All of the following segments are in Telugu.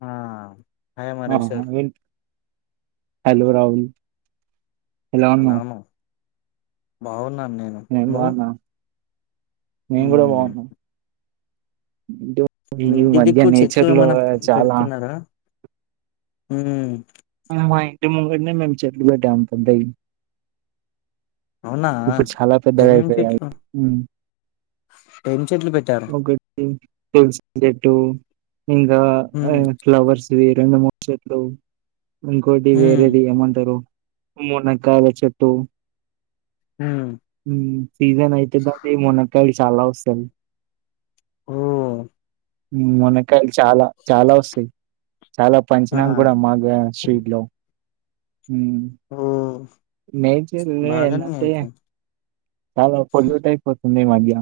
ఆ హాయ్ ఆ మరేశ్వర్ అ హలో రాహల్ హలా అన్నా భావున్నా నేను బావున్నా నేన్గూడా మ్మ్ బావున్న [unintelligible] మీ ఇంటి దిక్కు చెట్లు ఏమైనా చాలా పెడుతున్నారా మ్ మా ఇంటి ముందరనే మేము చెట్లు పెట్టాం పెద్దయ్యి అవునా ఇప్పుడు చాలా పెద్దగా ఏమేం అయిపోయాయి చెట్లు ఏం చెట్లు పెట్టారు ఒకటి తెలు ఇంగా మ్మ్ ఫ్లవర్స్ వి రెండు మూడు చెట్లు ఇంకోటి మ్మ్ వేరేది ఏమంటారు మనకాచ్చ టూ హ మ్ సీజన్ యితుది అ ఈ మొనక చాలావస్తది ఓ... మ్.. మనకి కాయలు చాలా చాలా వస్తాయి చాలా ఆ పంచినాన్ గూడ మాగా స్ట్రీట్ లో మ్... ఓ నేచర్ నే బాగానే అంటే అయితే చాలా పోల్యూట్ అయిపొ ఈ మధ్య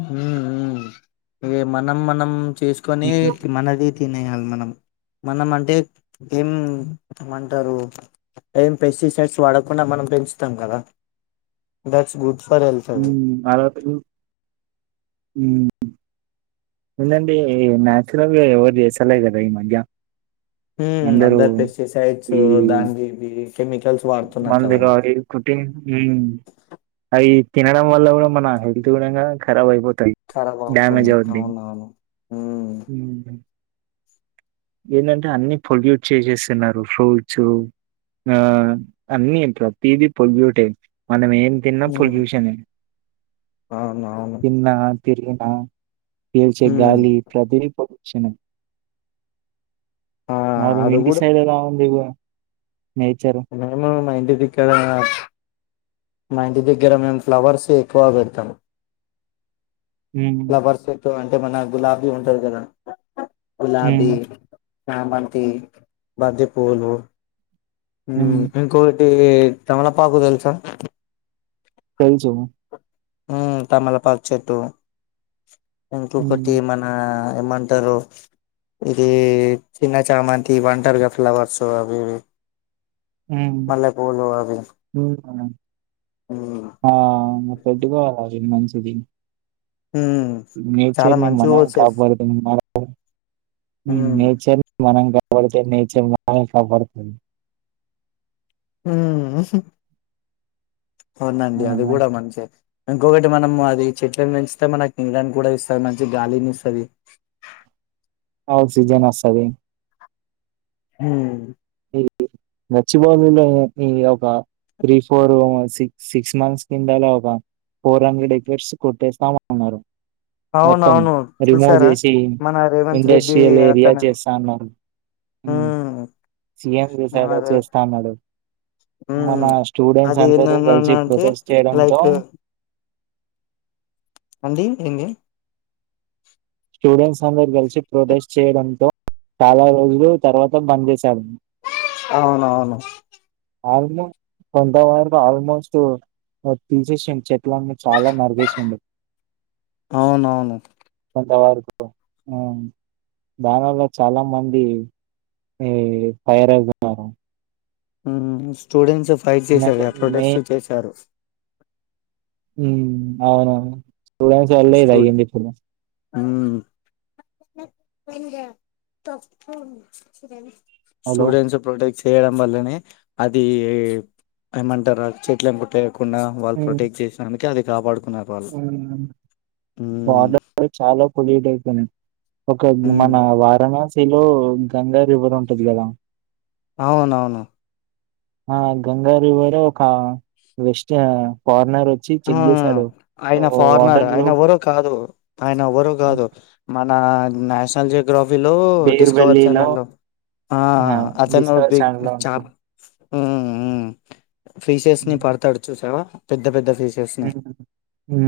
మ్.. మ్.. ఏ మనం మనం చేసుకొని హ్మ్. మనది తినేయాలి మనం మనం అంటే ఏంమంటారు ఏం పెస్టిసైడ్స్ వాడకుండా మనం పెంచుతాం కదా దట్స్ గుడ్ ఫర్ హెల్త్ అది మ్ [unintelligible] ఉమ్ ఏందండి ఈ న్యాచురల్గా ఎవరు చేస్తలే కదా ఈ మధ్య హ అందరూ అందరి పెస్టి సైడ్స్ దాన్ దీనిది మందిగావరి కుటిం అయి తినడం వల్ల కూడా మన హెల్త్ కూడాంగ ఖరాబ్ అయిపోది ఖరాబ్ అవుతుంది అవున అవును మ్... ఏంటంటే అన్ని పొల్యూట్ చేసేస్తున్నారు ఫ్రూట్స్ ఆ అన్నీ ప్రతిదీ పొల్యూటె మనం ఏ ఏం తిన్న పొల్యూషనే అవును అవును తిన్నా, తిరిగినా పీల్చే గాలి ప్రతీది చిన్నం ఆ! మారు ఇంటి సైడ్ ఎలా ఉంది ఇవ అనం మై ఇంటి దగ్గర మా ఇంటి దగ్గర మేము ఫ్లవర్స్ ఎక్కువ పెడతాము హ్మ్. ప్లవర్స్ ఎక్కువ అంటే మన గులాబీ ఉంటది కదా గులాబీ హ్మ్. చామంతి బంతి పూలు మ్... హ్మ్. ఇంకో ఈ తమలపాకులు తెలుసా తెలుసు ఉ తమలపాక్ చెట్టు ఇంకొకటి హ్మ్. మన ఏమమంటారు ఇది చిన్న చామంతి ఇవింటారు కదా ఫ్లవర్స్ అవి ఇ మళ్ళపోలు అది అవు ఆ పెట్టుకోవాలి మంచిది సగన్ చాలా నేచర్ ని మంచిగా మనం వచ్చాయి కాపాడదు మన ఉమ్ నేచర్ ని మనం కా బతే నీచే మా కబడతు ఆ అవునండి అది ఆహా! కూడా మంచిగా ఇంకొకటి మనము అది చెట్లను పెంచితే మన తడానికి కూడా ఇస్తుంది మంచి గాలిని ఇస్తుంది ఆక్సిజెన్ వస్తది హ నచ్చిపోలో ఈ ఒక three four sick six months కిందలా ఒక ఫోర్ హండ్రెడ్ ఎకర్స్ కొట్టేస్తామన్నారు మొత్తం అవునవును రిమూవ్ చూసారా చేసి మన రేవంత్ రెడ్డి ఇండస్ట్రియల్ ఏరియా అతను చేస్తాన్నా ఉమ్ సీఎం స మన రేవ్ చేస్తాన్నాడు మన ఉమ్ స్టూడెంట్స్ అది అందరూ కలిసి ఏందన్నానంటే ప్రొటెస్ట్ చేయడంతో లైక్ అండి ఏంది స్టూడెంట్స్ అందరు కలిసి ప్రొటెస్ట్ చేయడంతో చాలా రోజులు తర్వాత బంద్ చేశాడు అవును అవును ఆల్మోస్ట్ కొంతా వ ఆల్మోస్ట్ తీసేం చె పట్లని చాలా మరగవేసిండు అవునవును ఇంతవరకు హు దాని వల్ల చాలా మంది ఈ ఫైర్ అవుతున్నారు హు స్టూడెంట్స్ఫ ఫైట్ ఎందుకంటే చేసగా మే ప్రొటస్ట్ చేసారు అవునా స్టూడస్ వాల్లైద ఆఇంది ఇప్పుడు హు హలో! స్టూడెంట్స్ ప్రొటెక్ చ్ చేయడం వల్లనే అది ఏమంటారు చెట్లును కొట్టె కుండా వాళ్ళు ప్రొటెక్ట్ చేసినందుకే అది కాపాడు అవు మ్మ్ వాటర్ చాలా పోల్యూటయిపోనయ్ ఒక మ్మ్ మన వారణాసి టిలో గంగా రివర్ ఉంటది కదా అవునవును ఆ గంగా రివర్ ఒక వెస్ట్ పార్ న్నరు వచ్చి ఆ చెక్ చేసాడు ఆయన ఫారినర్ వాటర్ లో ఆయన ఎవ్వరో కాదు ఆయన ఎవ్వరో కాదు మ నా నషనల్ జ జోగ్రఫీలో బేర్ డిస్కవర్ వెల్లీలో ఛానల్లో ఆ అతను డిస్కవర్ బిగ్ ఛానల్ లో ఉంటది చాప్ మ్ హు ఫీషేస్ని పడుతాడు చూసావా పెద్ద పెద్ద ఫె మ్ హు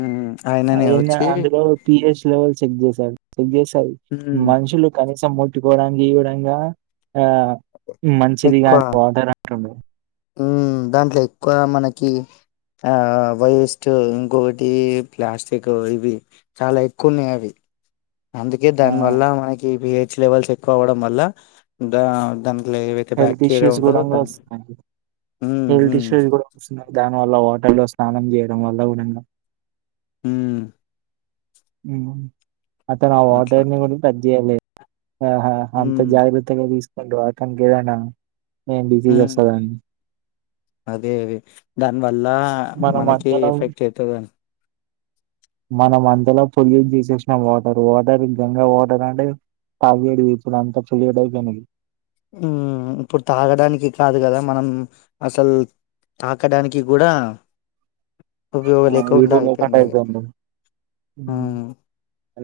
ఉమ్ ఆయననే అద్ వచ్చి అందులో పిహెచ్ లెవెల్ చెక్ చేసారు గేసది ఉమ్ మనుషులు కనీసం మొట్ గోడాంగి చుడాంగా ఆ మంచిది కానీ వాటర్ అంటుండు హు దాంట్లో ఎక్కువ మనకి ఆ వేస్ట్ ఇంకొకటి ప్లాస్టిక్ ఇవి చాలా ఎక్కువున్నాయి అవి అందుకే ఆ దాని వల్ల మనకి ప్ చ్ లేవల్స్ ఎక్వవవ్వడం వాళ్ళ దా దన్ హెల్త్ ఇష్యూస్ కూడాంగా వస్తుాన్నయి ఉమ్ హెల్త్ ఉమ్ ఇష్యూస్ కూడా వస్తున్నాయి దాని వల్ల వాటర్లో స్నానం చేయడం వల్ల కూడంగా హు హు అతను ఆ అట్లా వాటర్ని కూడా టచ్ చేయలేదు. హ హ అంతా ఉమ్ జాగ్రత్తగా తీసి త [unintelligible] ఎదైనా హ్ అదే అదే దానివల్లా ఆ మనం మనకె అంతలో ఎఫెక్ట్ అయితదిని. మనం అంతలో పొల్యూట్ చేసేసిన వాటర్, వాటర్ గంగా వాటర్ అంటే తాగెటిది. ఇప్పుడు అంతా పొల్యుట్ అయిపోయింది. హ్ ఇప్పుడు తాగడానికి కాదు కదా మనం అసలు తాకడానికి కూడా ఉపయోగం లేకుండా వడా అయిపోయింది అది అయితదంటావ్ ఉమ్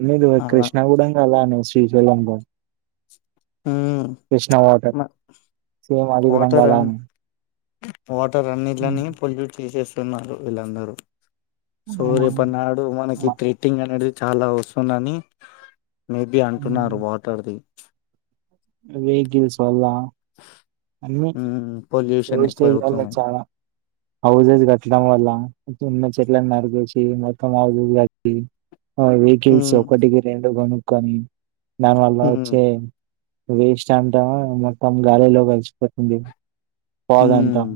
లేదు అలా కృష్ణాగుడం ఇగ అలానే ఒస్ ఈ జలం ల ఉమ్ కృష్ణ మ హటర్ సేమ్ అది వాటర్ అన్ కూడంగాలానే వాటర్ అన్నిీట్లని పొల్యూట్ చేసేస్ టున్నారు వీళ్ళందరూ సో హ్మ్. రేపటి నాడు మ మనకి ట్రిటింగ్ అనేడ్డి చాలా వస్తున్నని మేబి అంటున్నారు వాటర్ది. వేహికిల్స్ వల్లా అన్ని ఉమ్ పొల్యూషన్ ఎక్కువ వేస్టేజ్ వల్ల అవుతున్నాయి చాలా హౌజెస్ కట్టడం వల్లా ఉన్న చెట్లన్ని నరికేసి మొత్తం ఆవి ఇవి కట్టి. ఆ వెహికిల్స్ ఉమ్ ఒకటికి రెండు కొను కానీ దానివల్ల ఉమ్ వచ్చే వేస్ట్ అంటావా మొత్తం గాలిలో కలిసిపోతుంది. పోగాఅంతా ఉమ్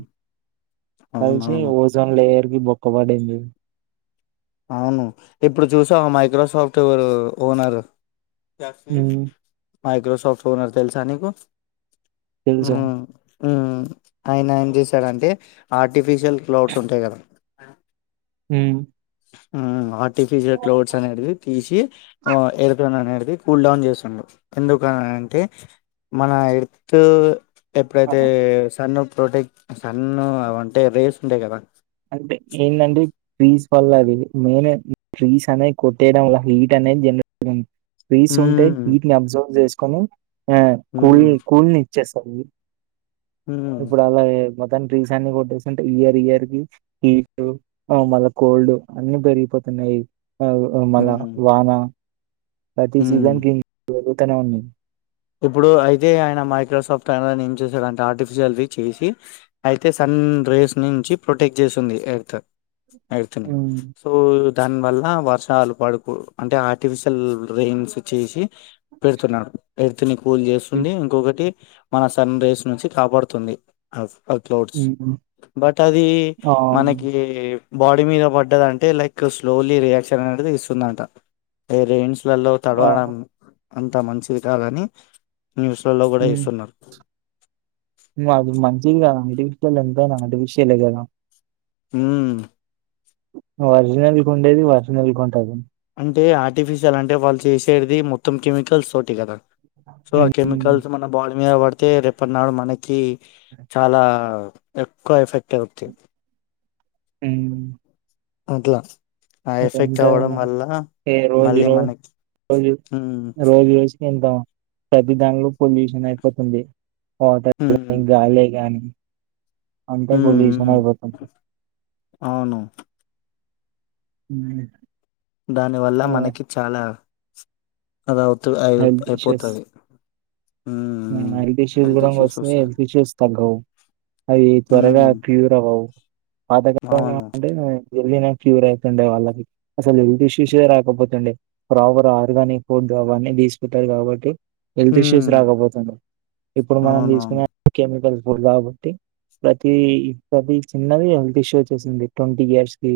మంచి అవునవును ఓజోన్ లేయర్ కి బొక్క పడింది. అవును ఇప్పుడు చూసావా మైక్రోసాఫ్ట్వేర్ ఓనర్ యా ఉమ్, [unintelligible] మైక్రోసాఫ్ట్ ఓనర్ తెలుసా నీకు? ఇంజన్ ఉమ్ ఉమ్ ఆయన ఏం చేశాడంటే ఆర్టిఫిషియల్ క్లౌడ్స్ ఉంటయి కదా ఉమ్ ఉ ఆ టిఫిషిల్ క్లోడ్స్ అనేవి తీసి ఎరుకన్ అనేది ది కూల్ డౌన్ చేసిండు ఎందుకని అంటే మన ఎర్త్ ఎప్పుడైతే సన్న ప్రొటెక్ట్ కన్ను ఉమ్. అవంటే రేస్ ఉండేకదా అంటే ఏంటంటే పూజ వాళ్ళ అది మెయిన్ ట్రీస్ అనేది కొట్టేయడం వల్ల హీట్ అనేది జనరేట్ అయ్యింది ట్రీస్ ఉంటే హ్మ్. వీట్ని అబ్జర్వ్ చేసు కానీ ఆ కూల్ని హ్మ్. కూల్ని చేస్ అయి హ్మ్. ఇప్పుడు అలాగే మొత్తాం ట్రీస్ అన్ని కొట్టేసింటే ఇయర్ ఇయర్ కి హీట్ మళ్ళా గోల్డ్ అన్ని పెరిగిపోతున్నాయి ఆ మళ్ళ హ్మ్. వాన అతి హ్మ్. సీజన్ త్తన ఉంది ఇప్పుడు అయితే ఆయన మైక్రోసాఫ్ట్ అయన ఏం చేసాడుంటే ఆర్టిఫిషియల్ది చేసి అయితే సన్ రేస్ నుంచి ప్రొటెక్ట్ చేసింది ఎర్త్ ఇతన హ్మ్. సో దాని వల్ల వర్షాలు పడుకు అంటే ఆర్టిఫిషియల్ రెయిన్స్ చేసి పెడుతున్నాడు ఎడుతుని పూలు చేస్తుంది ఇంకొకటి మన సన్ రేస్ నుంచి కాపాడుతుంది అ ఆ క్లౌడ్స్ హ్మ్. హ్మ్. బట్ అది అవును. మనకి బాడీ మీద పడ్డదంటే లైక్ స్లోలీ రియాక్షన్ అనేది ఇస్తుందంట ఈ రెన్స్ నీళ్ళలో ఆ! తడవడం అంతా మంచిది దాలని న్యూస్లలో కూడా హ్మ్. ఏస్తున్నారు ఏం కాదు ఆంటీ [unintelligible] ఆర్టిఫీషియలే కదా హ్మ్ ఒరిజినల్ కుండేది ఒరిజినల్ కుంటది అంటే ఆర్టిఫిషియల్ అంటే వాళ్ళు చేసేది మొత్తం కెమికల్స్ తోటి కదా సో ఆ కెమికల్ హ్మ్ మన బాడీ మీద పడితే రేపన్నాడు మనకి చాలా ఎక్కువ ఎఫెక్ట్ అవుద్ది ఊ అట్లా ఆ ఎఫెక్ట్ అవ్వడం ఉంటాదేమో వల్ల ఏ రోజు ఈ మళ్ళీ రోజు మనకి రోజు హ్మ్ రోజు జూసి ఎంత ప్రతి దానిలో పొల్యూషన్ అయిపోతుంది ఫాదర్ హ్మ్ ఏం గాలే గాని [inaudible] అంతే హ్మ్ పొల్యూషన్ హ్మ్ ఐపోతుంది అవును ఊ దాని వల్ల మనకి చాలా అది అవుతు అయ్ హెల్త్ ఇష్యూస్ అయిపోతది హెల్త్ ఇష్యూస్ కూడా వస్తున్నాయి హెల్త్ ఇష్యూస్ తగ్గవు అవి త్వరగా హ్మ్ క్యూర్ అవ్వవు పాతకాలం అవును అంటే వెళ్లిన క్యూర్ అయితుండే వాళ్ళకి అసలు హెల్త్ ఇష్యూస్ ఏ రాకపోతుండే ప్రాపర్ ఆర్గానిక్ ఫుడ్ అవన్నీ తీసుకుంటారు కాబట్టి హెల్త్ ఇష్యూస్ హ్మ్ రాకపో తుండే ఇప్పుడు మనం అవునవును తీసుకునే కెమికల్స్ ఇడు కాబట్టి ప్రతి ప్రతి చిన్నది హెల్త్ ఇష్యూ వచ్చేసింది ట్వంటీ ఇయర్స్ కి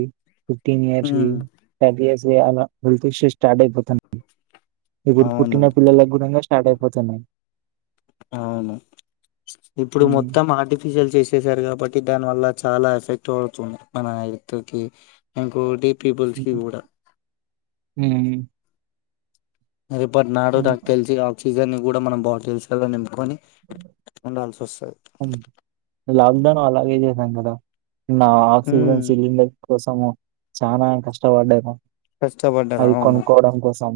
ఫిఫ్టీన్ ఇయర్సు హ్మ్ థర్టీ ఇయర్స్ చేయలే హెల్త్ ఇష్యూస్ స్టార్ట్ అయ్ పోతున్నయ్ ఇప్పుడు అవును పుట్టిన పిల్లలకు కూడాంగ స్టార్ట్ అయిపోతున్నాయి అవును ఇప్పుడు హ్మ్. మొత్తం ఆర్టిఫిషియల్ చేసేసారు కాబట్టి దానివల్ల చాలా ఎఫెక్ట్ పడుతుంది మన హల్త్ కి ఇంకోటి పీపుల్స్ కి కూడా ఊ రేపుట్నాడు నాకు తెలిసి ఆక్సిజన్ ని కూడా మన బాటిల్స్ లల నింపుకొని ఉండాల్సి వస్తది హ్మ్. లాక్‌డౌన్ అలాగే చేసాం కదా నా ఆక్సిజన్ హ్మ్ సిలిండర్ కోసము చనా కష్టపడ్డను కష్టపడ్డారు అవి అవును కొనుక్కోవడం కోసం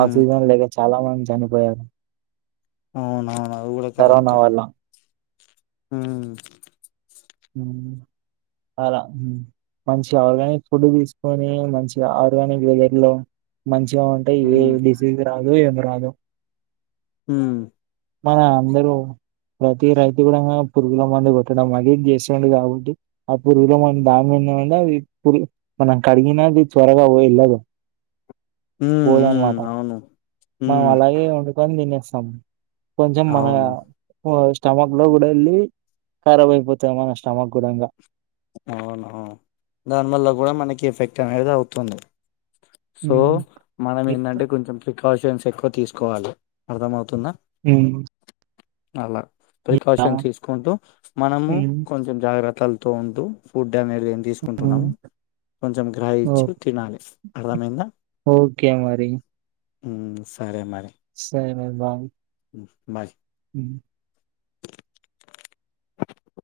ఆ సీజన్ల అదే చాలా మంది చనిపోయారు అవునవును అది గుడా కరోనా కరెక్టే వల్ల. హ్ అలా మంచి ఆర్గానిక్ ఫుడ్ తీసుకొని మంచిగా ఆర్గానిక్ వెదర్ లో మంచి చిగా ఉంటాయి. ఏ హ్మ్ డిసీజ్ రాదు ఏం రాదు రాదు హ్ మన అందరూ ప్రతి రైతు కూడాం పురుగుల మందు కొట్టడం అది ఇది జెస్తే చ్చింది. కాబట్టి ఆ పురుగులో మనం దానీ మీద పురు మనం కడిగిన ఆది త్వరగా వెళ్ళదు. హ్ హూ అవును. మం హ్మ్ అలాగే వండుకొని తినేస్ అమ్ కొంచెం మన అవును పాజ్ స్టమక్ లో గుడా ఎల్లీ ఖరాబ్ అయిపోతాది. మన స్టమక్ కూడాంగా అవున దానివల్ల గుడా మనకి ఎఫెక్ట్ అనేది అవుతుంది. సో మనం ఏంధంటే కొంచెం ఫిట్ ప్రికాషన్స్ ఎక్కువ తీసుకోవాలి. అర్థం అవుతుందా. హ్ అలా ప్రికాషన్స్ తీసుకుంటూ మనము కొంచెం జాగ్ర కల్ తో ఉంటూ ఫుడ్ టం అనేది ఏం తీసుకుంటున్నామో. కొంచెం గ్రాహిచ్చి తినాలి అర్థమైందా. ఓకే మరి హ్ సరే మరి సరే మరి బాయ్ ఉ బాయ్ హ్